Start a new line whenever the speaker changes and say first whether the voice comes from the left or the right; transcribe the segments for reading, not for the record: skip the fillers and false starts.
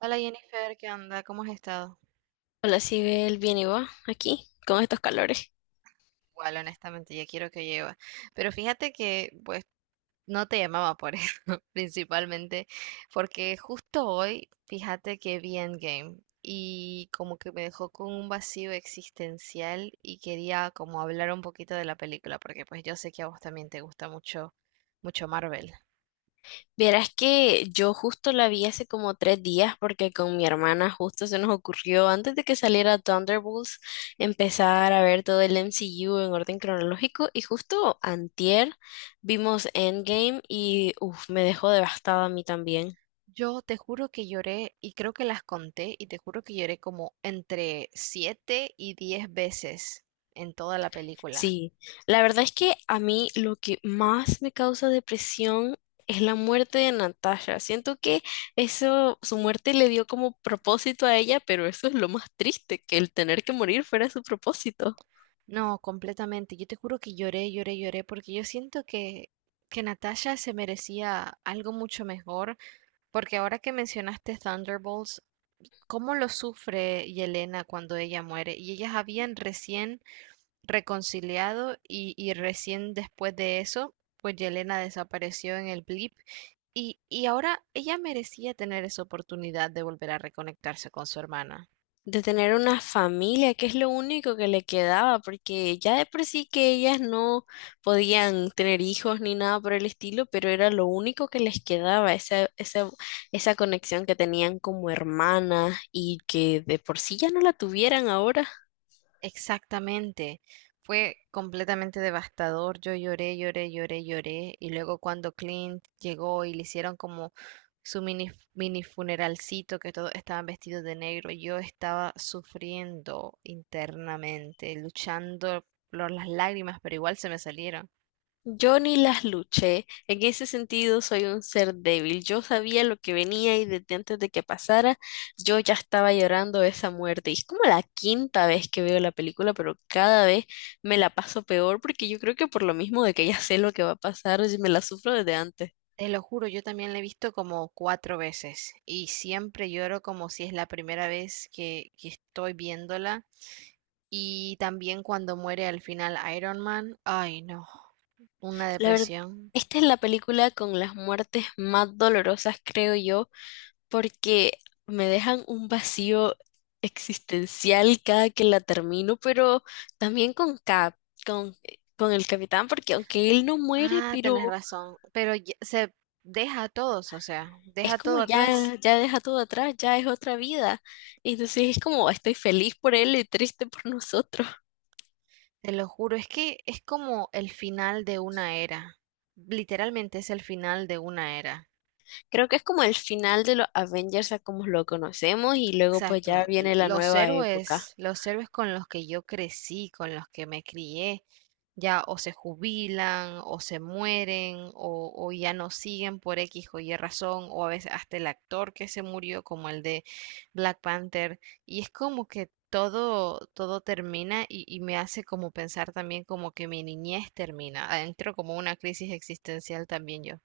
right: Hola Jennifer, ¿qué onda? ¿Cómo has estado?
left: Hola, Sibel, bien y vos, aquí, con estos calores.
right: Igual, honestamente, ya quiero que lleve. Pero fíjate que, pues, no te llamaba por eso, principalmente, porque justo hoy, fíjate que vi Endgame y como que me dejó con un vacío existencial y quería como hablar un poquito de la película, porque pues yo sé que a vos también te gusta mucho, mucho Marvel.
left: Vieras que yo justo la vi hace como 3 días porque con mi hermana justo se nos ocurrió, antes de que saliera Thunderbolts, empezar a ver todo el MCU en orden cronológico y justo antier vimos Endgame y uf, me dejó devastada a mí también.
right: Yo te juro que lloré y creo que las conté y te juro que lloré como entre 7 y 10 veces en toda la película.
left: Sí, la verdad es que a mí lo que más me causa depresión es la muerte de Natasha. Siento que eso, su muerte le dio como propósito a ella, pero eso es lo más triste, que el tener que morir fuera su propósito.
right: No, completamente. Yo te juro que lloré, lloré, lloré, porque yo siento que Natasha se merecía algo mucho mejor, porque ahora que mencionaste Thunderbolts, cómo lo sufre Yelena cuando ella muere, y ellas habían recién reconciliado y recién después de eso, pues Yelena desapareció en el blip, y ahora ella merecía tener esa oportunidad de volver a reconectarse con su hermana.
left: De tener una familia, que es lo único que le quedaba, porque ya de por sí que ellas no podían tener hijos ni nada por el estilo, pero era lo único que les quedaba, esa conexión que tenían como hermanas y que de por sí ya no la tuvieran ahora.
right: Exactamente. Fue completamente devastador. Yo lloré, lloré, lloré, lloré. Y luego cuando Clint llegó y le hicieron como su mini, mini funeralcito, que todos estaban vestidos de negro, yo estaba sufriendo internamente, luchando por las lágrimas, pero igual se me salieron.
left: Yo ni las luché. En ese sentido, soy un ser débil. Yo sabía lo que venía y desde antes de que pasara, yo ya estaba llorando esa muerte. Y es como la quinta vez que veo la película, pero cada vez me la paso peor porque yo creo que por lo mismo de que ya sé lo que va a pasar, y me la sufro desde antes.
right: Te lo juro, yo también la he visto como 4 veces y siempre lloro como si es la primera vez que estoy viéndola. Y también cuando muere al final Iron Man, ay no, una
left: La verdad,
right: depresión.
left: esta es la película con las muertes más dolorosas, creo yo, porque me dejan un vacío existencial cada que la termino, pero también con Cap, con, con el capitán, porque aunque él no muere,
right: Ah, tenés
left: pero
right: razón, pero se deja a todos, o sea,
left: es
right: deja
left: como
right: todo atrás,
left: ya, ya deja todo atrás, ya es otra vida. Entonces es como estoy feliz por él y triste por nosotros.
right: te lo juro, es que es como el final de una era, literalmente es el final de una era.
left: Creo que es como el final de los Avengers a como lo conocemos y luego pues ya
right: Exacto.
left: viene la nueva época.
right: Los héroes con los que yo crecí, con los que me crié, ya o se jubilan, o se mueren, o ya no siguen por X o Y razón, o a veces hasta el actor que se murió, como el de Black Panther. Y es como que todo, todo termina y me hace como pensar también como que mi niñez termina. Entro como una crisis existencial también yo.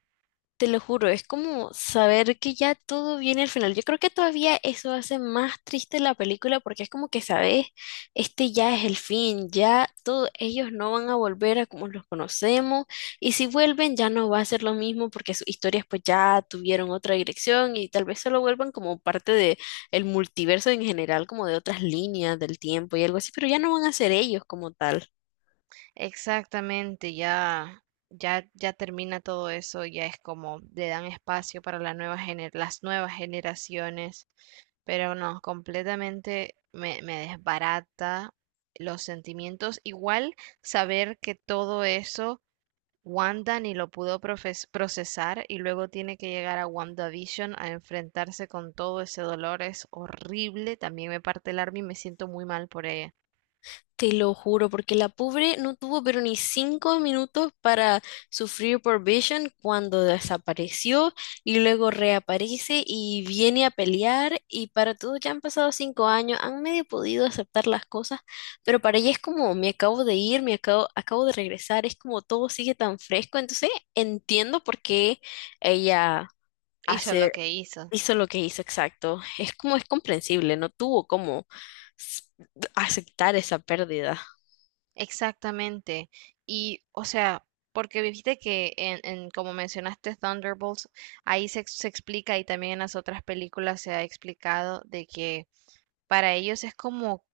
left: Te lo juro, es como saber que ya todo viene al final. Yo creo que todavía eso hace más triste la película porque es como que sabes, este ya es el fin, ya todos ellos no van a volver a como los conocemos y si vuelven ya no va a ser lo mismo porque sus historias pues ya tuvieron otra dirección y tal vez solo vuelvan como parte de el multiverso en general, como de otras líneas del tiempo y algo así, pero ya no van a ser ellos como tal.
right: Exactamente, ya, ya, ya termina todo eso, ya es como le dan espacio para la nueva las nuevas generaciones, pero no, completamente me desbarata los sentimientos. Igual saber que todo eso Wanda ni lo pudo procesar y luego tiene que llegar a WandaVision a enfrentarse con todo ese dolor es horrible, también me parte el alma y me siento muy mal por ella.
left: Te lo juro, porque la pobre no tuvo pero ni 5 minutos para sufrir por Vision cuando desapareció y luego reaparece y viene a pelear y para todo ya han pasado 5 años, han medio podido aceptar las cosas, pero para ella es como me acabo de ir, me acabo de regresar, es como todo sigue tan fresco, entonces entiendo por qué ella
right: Hizo lo
left: hace,
right: que hizo.
left: hizo lo que hizo, exacto, es como es comprensible, no tuvo como s- aceptar esa pérdida.
right: Exactamente. Y, o sea, porque viste que en como mencionaste Thunderbolts, ahí se explica y también en las otras películas se ha explicado de que para ellos es como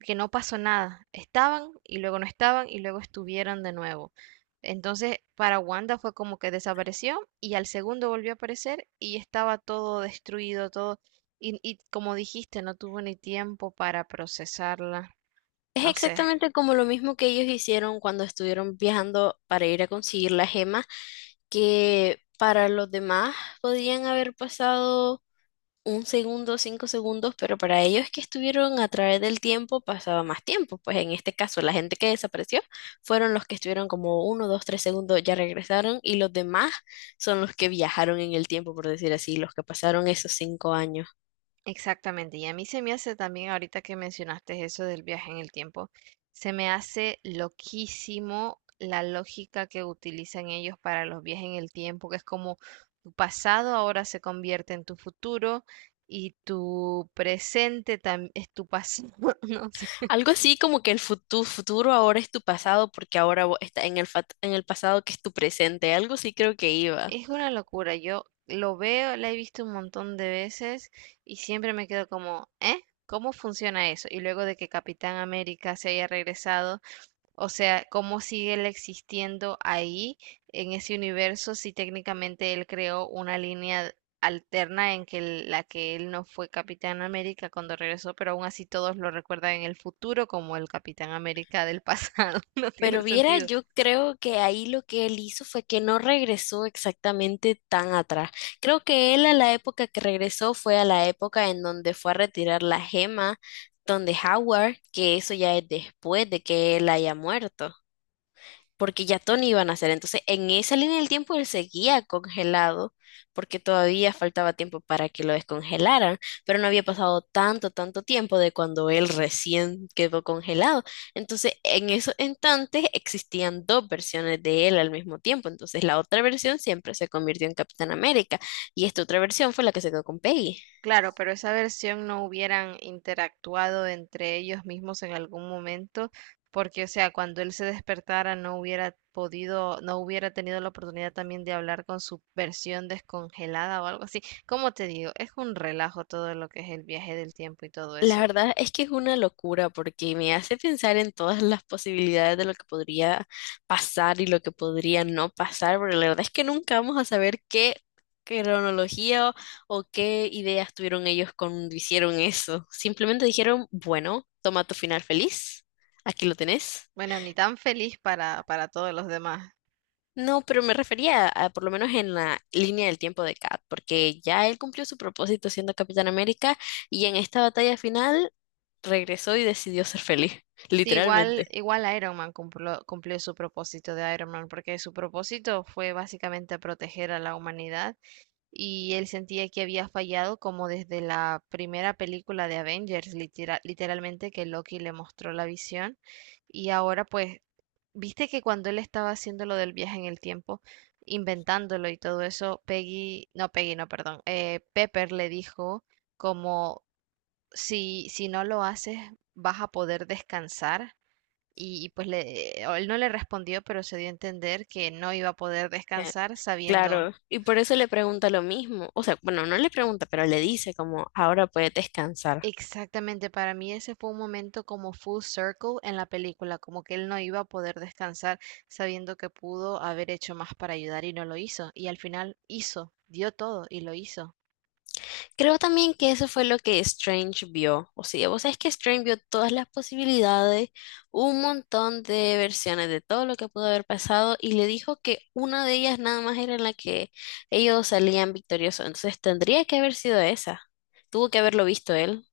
right: que no pasó nada. Estaban y luego no estaban y luego estuvieron de nuevo. Entonces, para Wanda fue como que desapareció y al segundo volvió a aparecer y estaba todo destruido, todo. Y como dijiste, no tuvo ni tiempo para procesarla.
left: Es
right: No sé.
left: exactamente como lo mismo que ellos hicieron cuando estuvieron viajando para ir a conseguir la gema, que para los demás podían haber pasado un segundo, cinco segundos, pero para ellos que estuvieron a través del tiempo pasaba más tiempo. Pues en este caso, la gente que desapareció fueron los que estuvieron como uno, dos, tres segundos, ya regresaron, y los demás son los que viajaron en el tiempo, por decir así, los que pasaron esos 5 años.
right: Exactamente, y a mí se me hace también, ahorita que mencionaste eso del viaje en el tiempo, se me hace loquísimo la lógica que utilizan ellos para los viajes en el tiempo, que es como tu pasado ahora se convierte en tu futuro y tu presente también es tu pasado. No sé,
left: Algo así como que el futuro, futuro ahora es tu pasado porque ahora está en en el pasado que es tu presente. Algo sí creo que iba.
right: es una locura. Yo lo veo, la he visto un montón de veces y siempre me quedo como, ¿eh? ¿Cómo funciona eso? Y luego de que Capitán América se haya regresado. O sea, ¿cómo sigue él existiendo ahí en ese universo si técnicamente él creó una línea alterna en que la que él no fue Capitán América cuando regresó, pero aún así todos lo recuerdan en el futuro como el Capitán América del pasado? No tiene
left: Pero viera,
right: sentido.
left: yo creo que ahí lo que él hizo fue que no regresó exactamente tan atrás. Creo que él a la época que regresó fue a la época en donde fue a retirar la gema, donde Howard, que eso ya es después de que él haya muerto. Porque ya Tony iba a nacer. Entonces, en esa línea del tiempo él seguía congelado, porque todavía faltaba tiempo para que lo descongelaran, pero no había pasado tanto, tanto tiempo de cuando él recién quedó congelado. Entonces, en esos instantes existían dos versiones de él al mismo tiempo. Entonces, la otra versión siempre se convirtió en Capitán América y esta otra versión fue la que se quedó con Peggy.
right: Claro, pero esa versión no hubieran interactuado entre ellos mismos en algún momento, porque, o sea, cuando él se despertara no hubiera podido, no hubiera tenido la oportunidad también de hablar con su versión descongelada o algo así. Como te digo, es un relajo todo lo que es el viaje del tiempo y todo
left: La
right: eso.
left: verdad es que es una locura porque me hace pensar en todas las posibilidades de lo que podría pasar y lo que podría no pasar, porque la verdad es que nunca vamos a saber qué cronología o qué ideas tuvieron ellos cuando hicieron eso. Simplemente dijeron, bueno, toma tu final feliz, aquí lo tenés.
right: Bueno, ni tan feliz para todos los demás.
left: No, pero me refería a, por lo menos en la línea del tiempo de Kat, porque ya él cumplió su propósito siendo Capitán América y en esta batalla final regresó y decidió ser feliz,
right: Sí, igual,
left: literalmente.
right: igual Iron Man cumplió, cumplió su propósito de Iron Man, porque su propósito fue básicamente proteger a la humanidad y él sentía que había fallado como desde la primera película de Avengers, literalmente que Loki le mostró la visión y ahora pues, viste que cuando él estaba haciendo lo del viaje en el tiempo, inventándolo y todo eso, Peggy, no, perdón, Pepper le dijo como si, si no lo haces vas a poder descansar. Y pues él no le respondió, pero se dio a entender que no iba a poder
left: Eh,
right: descansar sabiendo.
left: Claro, y por eso le pregunta lo mismo, o sea, bueno, no le pregunta, pero le dice como, ahora puedes descansar.
right: Exactamente, para mí ese fue un momento como full circle en la película, como que él no iba a poder descansar sabiendo que pudo haber hecho más para ayudar y no lo hizo. Y al final hizo, dio todo y lo hizo.
left: Creo también que eso fue lo que Strange vio, o sea, vos sabés que Strange vio todas las posibilidades, un montón de versiones de todo lo que pudo haber pasado y le dijo que una de ellas nada más era en la que ellos salían victoriosos, entonces tendría que haber sido esa, tuvo que haberlo visto él.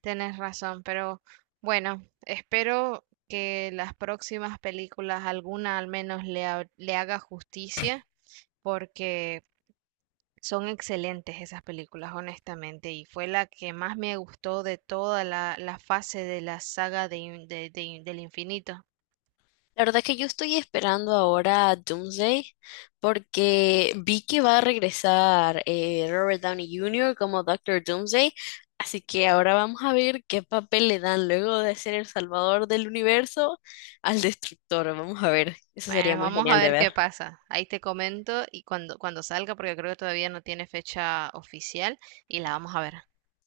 right: Tienes razón, pero bueno, espero que las próximas películas, alguna al menos le haga justicia, porque son excelentes esas películas, honestamente, y fue la que más me gustó de toda la fase de la saga de, in- de- de del infinito.
left: La verdad que yo estoy esperando ahora a Doomsday porque vi que va a regresar Robert Downey Jr. como Doctor Doomsday, así que ahora vamos a ver qué papel le dan luego de ser el salvador del universo al destructor. Vamos a ver, eso sería
right: Bueno,
left: muy
right: vamos a
left: genial de
right: ver
left: ver.
right: qué pasa. Ahí te comento y cuando salga, porque creo que todavía no tiene fecha oficial, y la vamos a ver.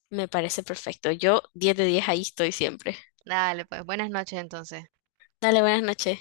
left: Me parece perfecto. Yo 10 de 10 ahí estoy siempre.
right: Dale, pues buenas noches entonces.
left: Dale, buenas noches.